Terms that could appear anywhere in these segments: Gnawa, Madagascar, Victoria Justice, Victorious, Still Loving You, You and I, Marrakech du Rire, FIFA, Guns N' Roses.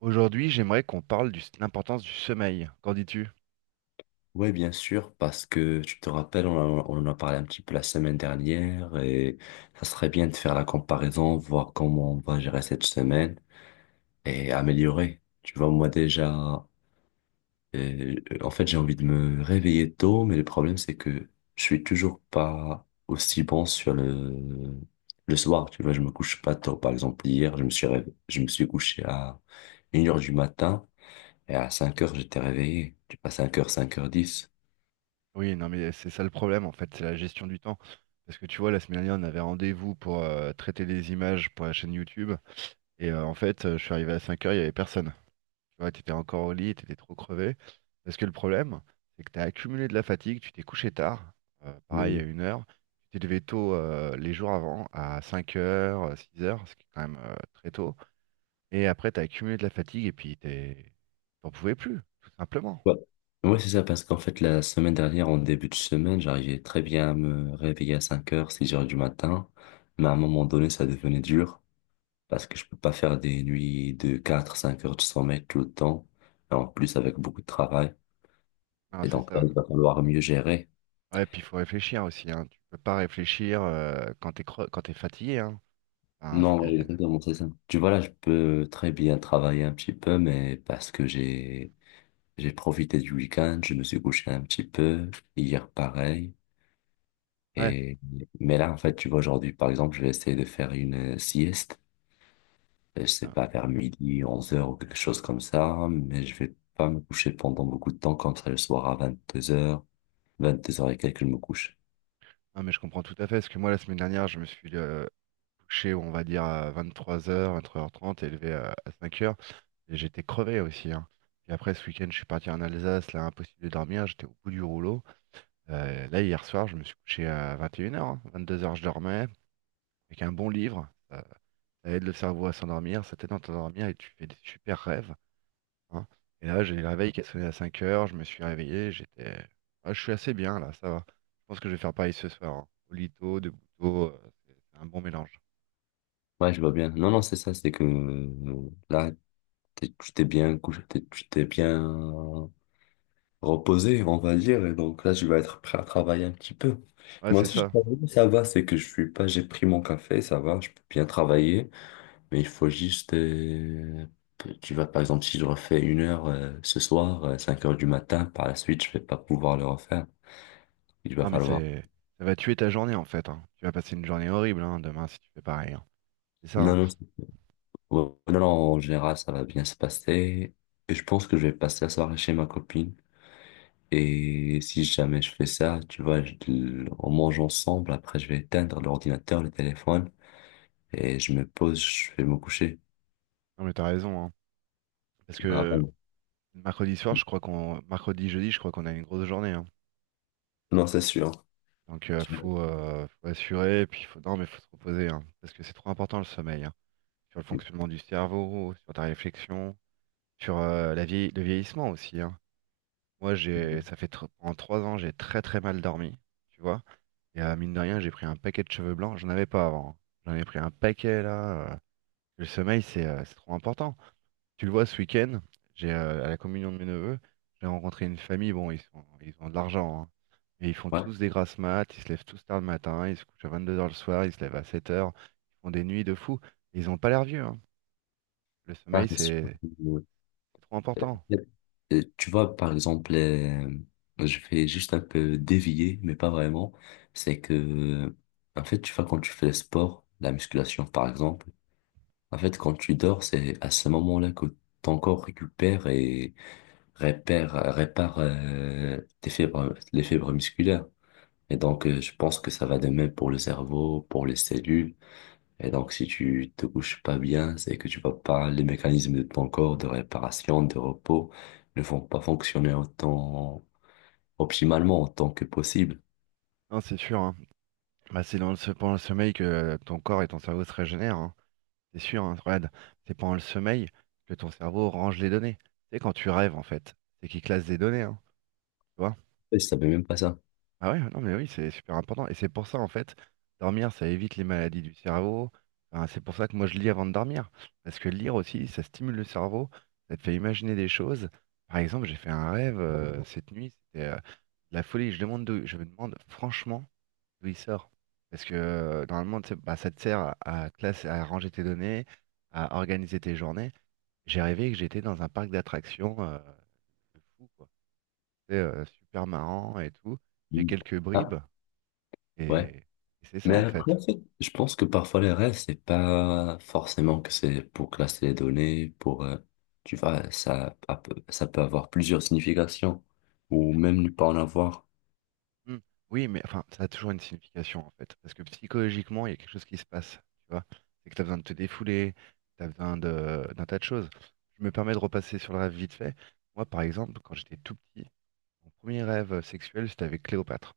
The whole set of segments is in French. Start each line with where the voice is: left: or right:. right: Aujourd'hui, j'aimerais qu'on parle de l'importance du sommeil. Qu'en dis-tu?
left: Oui, bien sûr, parce que tu te rappelles, on en a parlé un petit peu la semaine dernière et ça serait bien de faire la comparaison, voir comment on va gérer cette semaine et améliorer. Tu vois, moi déjà, euh, en fait, j'ai envie de me réveiller tôt, mais le problème, c'est que je suis toujours pas aussi bon sur le soir. Tu vois, je me couche pas tôt. Par exemple, hier, je me suis couché à 1 heure du matin et à 5 heures j'étais réveillé. Tu passes 5 heures, 5 heures 10.
right: Oui, non, mais c'est ça le problème, en fait, c'est la gestion du temps. Parce que tu vois, la semaine dernière, on avait rendez-vous pour traiter des images pour la chaîne YouTube. Et je suis arrivé à 5 heures, il n'y avait personne. Tu vois, tu étais encore au lit, tu étais trop crevé. Parce que le problème, c'est que tu as accumulé de la fatigue, tu t'es couché tard, pareil à une heure. Tu t'es levé tôt les jours avant, à 5 heures, 6 heures, ce qui est quand même très tôt. Et après, tu as accumulé de la fatigue et puis t'es... t'en pouvais plus, tout simplement.
left: Ouais, ouais, c'est ça, parce qu'en fait, la semaine dernière, en début de semaine, j'arrivais très bien à me réveiller à 5 heures, 6 heures du matin. Mais à un moment donné, ça devenait dur, parce que je peux pas faire des nuits de 4 5 heures de sommeil tout le temps. Et en plus, avec beaucoup de travail.
right: Ah
left: Et
right: c'est
left: donc, là,
right: ça.
left: il va falloir mieux gérer.
right: Ouais, puis il faut réfléchir aussi, hein. Tu peux pas réfléchir quand quand t'es fatigué, hein. Enfin,
left: Non,
right: c'est...
left: ouais, exactement, c'est ça. Tu vois, là, je peux très bien travailler un petit peu, mais parce que j'ai profité du week-end, je me suis couché un petit peu. Hier, pareil.
right: Ouais.
left: Et, mais là, en fait, tu vois, aujourd'hui, par exemple, je vais essayer de faire une sieste. Je sais
right: Ah
left: pas, vers midi, 11 heures ou quelque chose comme ça, mais je vais pas me coucher pendant beaucoup de temps, comme ça, le soir à 22 heures, 22 heures et quelques, je me couche.
right: non, mais je comprends tout à fait. Parce que moi, la semaine dernière, je me suis couché, on va dire, à 23h, 23h30, et levé à 5 heures. Et j'étais crevé aussi, hein. Puis après, ce week-end, je suis parti en Alsace, là, impossible de dormir, j'étais au bout du rouleau. Là, hier soir, je me suis couché à 21h, 22h, je dormais, avec un bon livre. Ça aide le cerveau à s'endormir, ça t'aide à t'endormir et tu fais des super rêves, hein. Et là, j'ai le réveil qui a sonné à 5 heures, je me suis réveillé, j'étais. Ah, je suis assez bien là, ça va. Je pense que je vais faire pareil ce soir, hein. Olito, Debuto, c'est un bon mélange.
left: Ouais, je vois bien. Non, non, c'est ça, c'est que là, tu t'es bien couché, tu t'es bien reposé, on va dire, et donc là, je vais être prêt à travailler un petit peu.
right: Ouais,
left: Moi
right: c'est
left: aussi, je
right: ça.
left: travaille, ça va, c'est que je suis pas, j'ai pris mon café, ça va, je peux bien travailler. Mais il faut juste, tu vois, par exemple, si je refais 1 heure ce soir, 5 heures du matin, par la suite, je vais pas pouvoir le refaire. Il va
right: Non, mais
left: falloir.
right: c'est. Ça va tuer ta journée en fait, hein. Tu vas passer une journée horrible hein, demain si tu fais pareil, hein. C'est ça,
left: Non,
right: hein.
left: non, ouais, non, non, en général, ça va bien se passer. Et je pense que je vais passer la soirée chez ma copine. Et si jamais je fais ça, tu vois, on mange ensemble. Après, je vais éteindre l'ordinateur, le téléphone. Et je me pose, je vais me coucher.
right: Non, mais t'as raison, hein. Parce
left: Ah,
right: que
left: bon.
right: mercredi soir, je crois qu'on. Mercredi, jeudi, je crois qu'on a une grosse journée, hein.
left: Non, c'est sûr.
right: Donc, faut assurer. Puis, faut... non, mais faut se reposer, hein. Parce que c'est trop important le sommeil, hein. Sur le fonctionnement du cerveau, sur ta réflexion. Sur le vieillissement aussi, hein. Moi, en 3 ans, j'ai très très mal dormi, tu vois. Et mine de rien, j'ai pris un paquet de cheveux blancs. J'en avais pas avant, hein. J'en ai pris un paquet là, Le sommeil, c'est trop important. Tu le vois ce week-end, j'ai à la communion de mes neveux, j'ai rencontré une famille. Bon, ils ont de l'argent, hein. Mais ils font
left: Ouais.
right: tous des grasses mat, ils se lèvent tous tard le matin, ils se couchent à 22 heures le soir, ils se lèvent à 7 heures. Ils font des nuits de fou. Ils ont pas l'air vieux, hein. Le
left: Ah,
right: sommeil,
left: c'est
right: c'est
left: sûr.
right: c'est trop important.
left: Tu vois, par exemple, je vais juste un peu dévier, mais pas vraiment. C'est que, en fait, tu vois, quand tu fais le sport, la musculation, par exemple, en fait, quand tu dors, c'est à ce moment-là que ton corps récupère et répare tes fibres, les fibres musculaires. Et donc, je pense que ça va de même pour le cerveau, pour les cellules. Et donc, si tu te couches pas bien, c'est que tu vas pas, les mécanismes de ton corps de réparation, de repos ne vont pas fonctionner autant optimalement, autant que possible.
right: Non, c'est sûr, hein. Bah, c'est pendant le sommeil que ton corps et ton cerveau se régénèrent, hein. C'est sûr, hein, Fred. C'est pendant le sommeil que ton cerveau range les données. C'est quand tu rêves, en fait. C'est qu'il classe des données, hein, tu vois?
left: Et je savais même pas ça.
right: Ah ouais, non, mais oui, c'est super important. Et c'est pour ça, en fait, dormir, ça évite les maladies du cerveau. Enfin, c'est pour ça que moi, je lis avant de dormir. Parce que lire aussi, ça stimule le cerveau. Ça te fait imaginer des choses. Par exemple, j'ai fait un rêve cette nuit. C'était de la folie. Je me demande, franchement, d'où il sort. Parce que normalement, tu sais, bah, ça te sert à, à ranger tes données, à organiser tes journées. J'ai rêvé que j'étais dans un parc d'attractions de fou, quoi. C'est super marrant et tout. J'ai
left: Mm.
right: quelques
left: Ah,
right: bribes et,
left: ouais.
right: et c'est ça
left: Mais
right: en
left: après,
right: fait.
left: en fait, je pense que parfois les rêves, c'est pas forcément que c'est pour classer les données, pour, tu vois, ça peut avoir plusieurs significations, ou même ne pas en avoir.
right: Hmm. Oui, mais enfin, ça a toujours une signification en fait. Parce que psychologiquement, il y a quelque chose qui se passe, tu vois. C'est que tu as besoin de te défouler, tu as besoin d'un tas de choses. Je me permets de repasser sur le rêve vite fait. Moi, par exemple, quand j'étais tout petit, mon premier rêve sexuel, c'était avec Cléopâtre.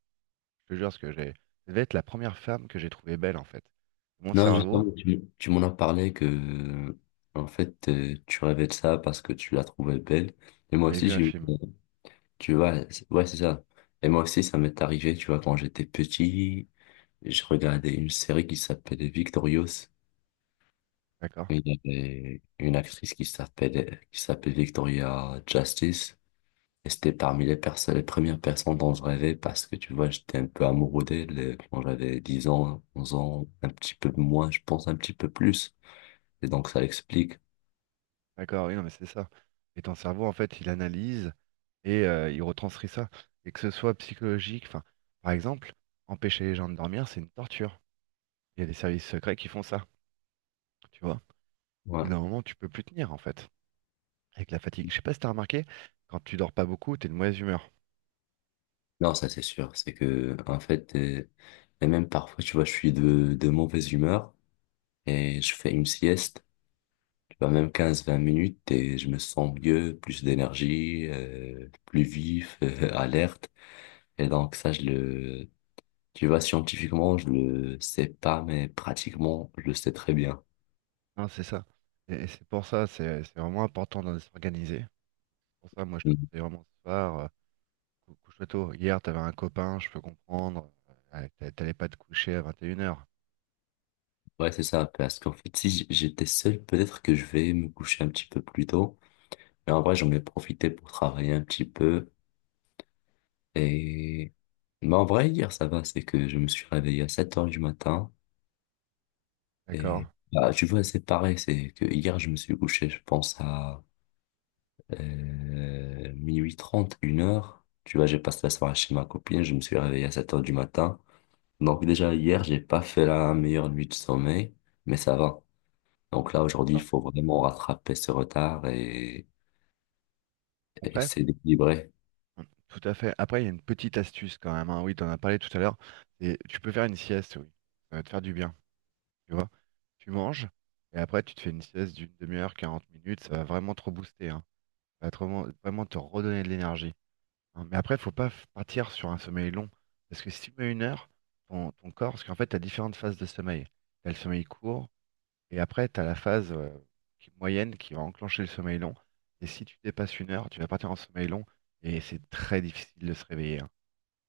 right: Je te jure, ce que j'ai. Ça devait être la première femme que j'ai trouvée belle, en fait. Mon
left: Non, justement,
right: cerveau,
left: tu m'en as parlé que, en fait, tu rêvais de ça parce que tu la trouvais belle. Et moi
right: j'avais
left: aussi,
right: vu un
left: j'ai eu,
right: film.
left: tu vois, ouais, c'est ça. Et moi aussi, ça m'est arrivé, tu vois, quand j'étais petit, je regardais une série qui s'appelait Victorious.
right: D'accord?
left: Il y avait une actrice qui s'appelait Victoria Justice. Et c'était parmi les personnes, les premières personnes dont je rêvais parce que, tu vois, j'étais un peu amoureux d'elle quand j'avais 10 ans, 11 ans, un petit peu moins, je pense un petit peu plus. Et donc, ça explique.
right: D'accord, oui, non, mais c'est ça. Et ton cerveau, en fait, il analyse et il retranscrit ça. Et que ce soit psychologique, enfin, par exemple, empêcher les gens de dormir, c'est une torture. Il y a des services secrets qui font ça, tu vois. Au bout
left: Ouais.
right: d'un moment, tu peux plus tenir, en fait, avec la fatigue. Je sais pas si t'as remarqué, quand tu dors pas beaucoup, t'es de mauvaise humeur.
left: Non, ça, c'est sûr. C'est que, en fait, et même parfois, tu vois, je suis de mauvaise humeur et je fais une sieste, tu vois, même 15 20 minutes et je me sens mieux, plus d'énergie, plus vif, alerte. Et donc, ça, je le, tu vois, scientifiquement, je le sais pas, mais pratiquement, je le sais très bien.
right: Non, c'est ça. Et c'est pour ça, c'est vraiment important de s'organiser. Pour ça, moi, je te
left: Mm.
right: conseille vraiment ce soir. Couche-toi tôt. Hier, t'avais un copain, je peux comprendre. Ouais, t'allais pas te coucher à 21h.
left: Ouais, c'est ça, parce qu'en fait, si j'étais seul, peut-être que je vais me coucher un petit peu plus tôt. Mais en vrai, j'en ai profité pour travailler un petit peu. Et bah, en vrai, hier, ça va, c'est que je me suis réveillé à 7 heures du matin.
right: D'accord?
left: Et bah, tu vois, c'est pareil, c'est que hier, je me suis couché, je pense, à 0h30 1 heure. Tu vois, j'ai passé la soirée chez ma copine, je me suis réveillé à 7 heures du matin. Donc déjà, hier, j'ai pas fait la meilleure nuit de sommeil, mais ça va. Donc là, aujourd'hui, il
right: D'accord.
left: faut vraiment rattraper ce retard et
right: Après,
left: s'équilibrer.
right: tout à fait. Après, il y a une petite astuce quand même, hein. Oui, t'en as parlé tout à l'heure. Et tu peux faire une sieste, oui. Ça va te faire du bien. Tu vois? Tu manges et après, tu te fais une sieste d'une demi-heure, 40 minutes. Ça va vraiment te rebooster, hein. Ça va te vraiment, vraiment te redonner de l'énergie, hein. Mais après, il faut pas f- partir sur un sommeil long. Parce que si tu mets une heure, ton corps, parce qu'en fait, tu as différentes phases de sommeil. Tu as le sommeil court, et après, tu as la phase moyenne qui va enclencher le sommeil long. Et si tu dépasses une heure, tu vas partir en sommeil long, et c'est très difficile de se réveiller, hein.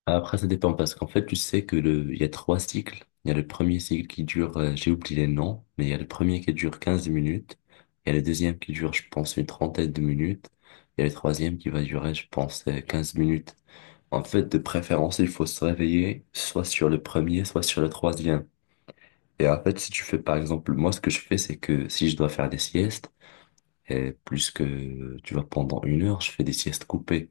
left: Après, ça dépend parce qu'en fait, tu sais il y a trois cycles. Il y a le premier cycle qui dure, j'ai oublié les noms, mais il y a le premier qui dure 15 minutes. Il y a le deuxième qui dure, je pense, une trentaine de minutes. Il y a le troisième qui va durer, je pense, 15 minutes. En fait, de préférence, il faut se réveiller soit sur le premier, soit sur le troisième. Et en fait, si tu fais, par exemple, moi, ce que je fais, c'est que si je dois faire des siestes, et plus que, tu vois, pendant 1 heure, je fais des siestes coupées.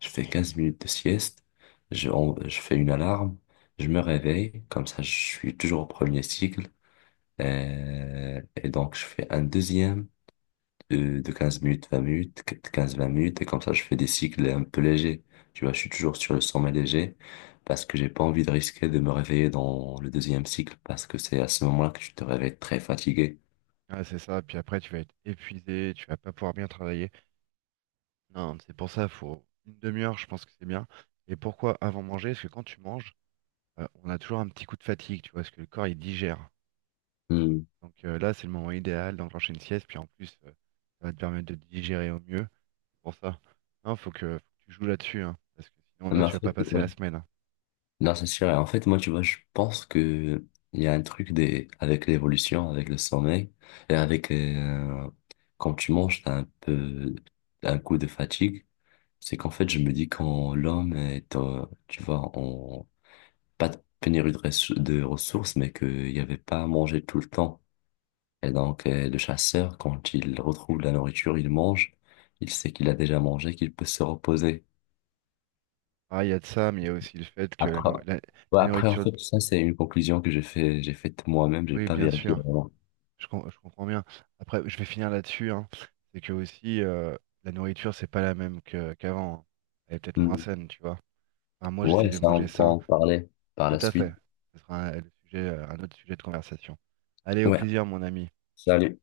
left: Je fais 15 minutes de sieste, je fais une alarme, je me réveille, comme ça, je suis toujours au premier cycle. Et donc, je fais un deuxième de 15 minutes, 20 minutes, 15 20 minutes, et comme ça, je fais des cycles un peu légers. Tu vois, je suis toujours sur le sommet léger parce que j'ai pas envie de risquer de me réveiller dans le deuxième cycle parce que c'est à ce moment-là que tu te réveilles très fatigué.
right: Ah, c'est ça, puis après, tu vas être épuisé, tu vas pas pouvoir bien travailler. Non, c'est pour ça, faut une demi-heure, je pense que c'est bien. Et pourquoi avant manger? Parce que quand tu manges, on a toujours un petit coup de fatigue, tu vois, parce que le corps, il digère.
left: Hmm.
right: Donc là, c'est le moment idéal d'enclencher une sieste, puis en plus, ça va te permettre de digérer au mieux. C'est pour ça, non, faut que tu joues là-dessus, hein, parce que sinon là,
left: Mais en
right: tu vas pas
left: fait,
right: passer
left: ouais.
right: la semaine, hein.
left: Non, c'est sûr. Et en fait, moi, tu vois, je pense que il y a un truc des, avec l'évolution, avec le sommeil, et avec quand tu manges, t'as un peu un coup de fatigue. C'est qu'en fait, je me dis quand l'homme est, tu vois, en pas de pénurie de ressources, mais qu'il n'y avait pas à manger tout le temps. Et donc, le chasseur, quand il retrouve la nourriture, il mange. Il sait qu'il a déjà mangé, qu'il peut se reposer.
right: Ah, il y a de ça, mais il y a aussi le fait que
left: Après, ouais,
right: la
left: après, en
right: nourriture,
left: fait, ça, c'est une conclusion que j'ai faite moi-même, j'ai
right: oui,
left: pas
right: bien
left: vérifié
right: sûr,
left: vraiment.
right: je comprends bien. Après, je vais finir là-dessus, hein. C'est que aussi, la nourriture, c'est pas la même que qu'avant, hein. Elle est peut-être moins
left: Hmm.
right: saine, tu vois. Enfin, moi, j'essaie
left: Ouais,
right: de
left: ça, on
right: manger
left: peut
right: sain,
left: en parler par
right: tout
left: la
right: à fait.
left: suite.
right: Ce sera le sujet, un autre sujet de conversation. Allez, au
left: Ouais.
right: plaisir, mon ami.
left: Salut.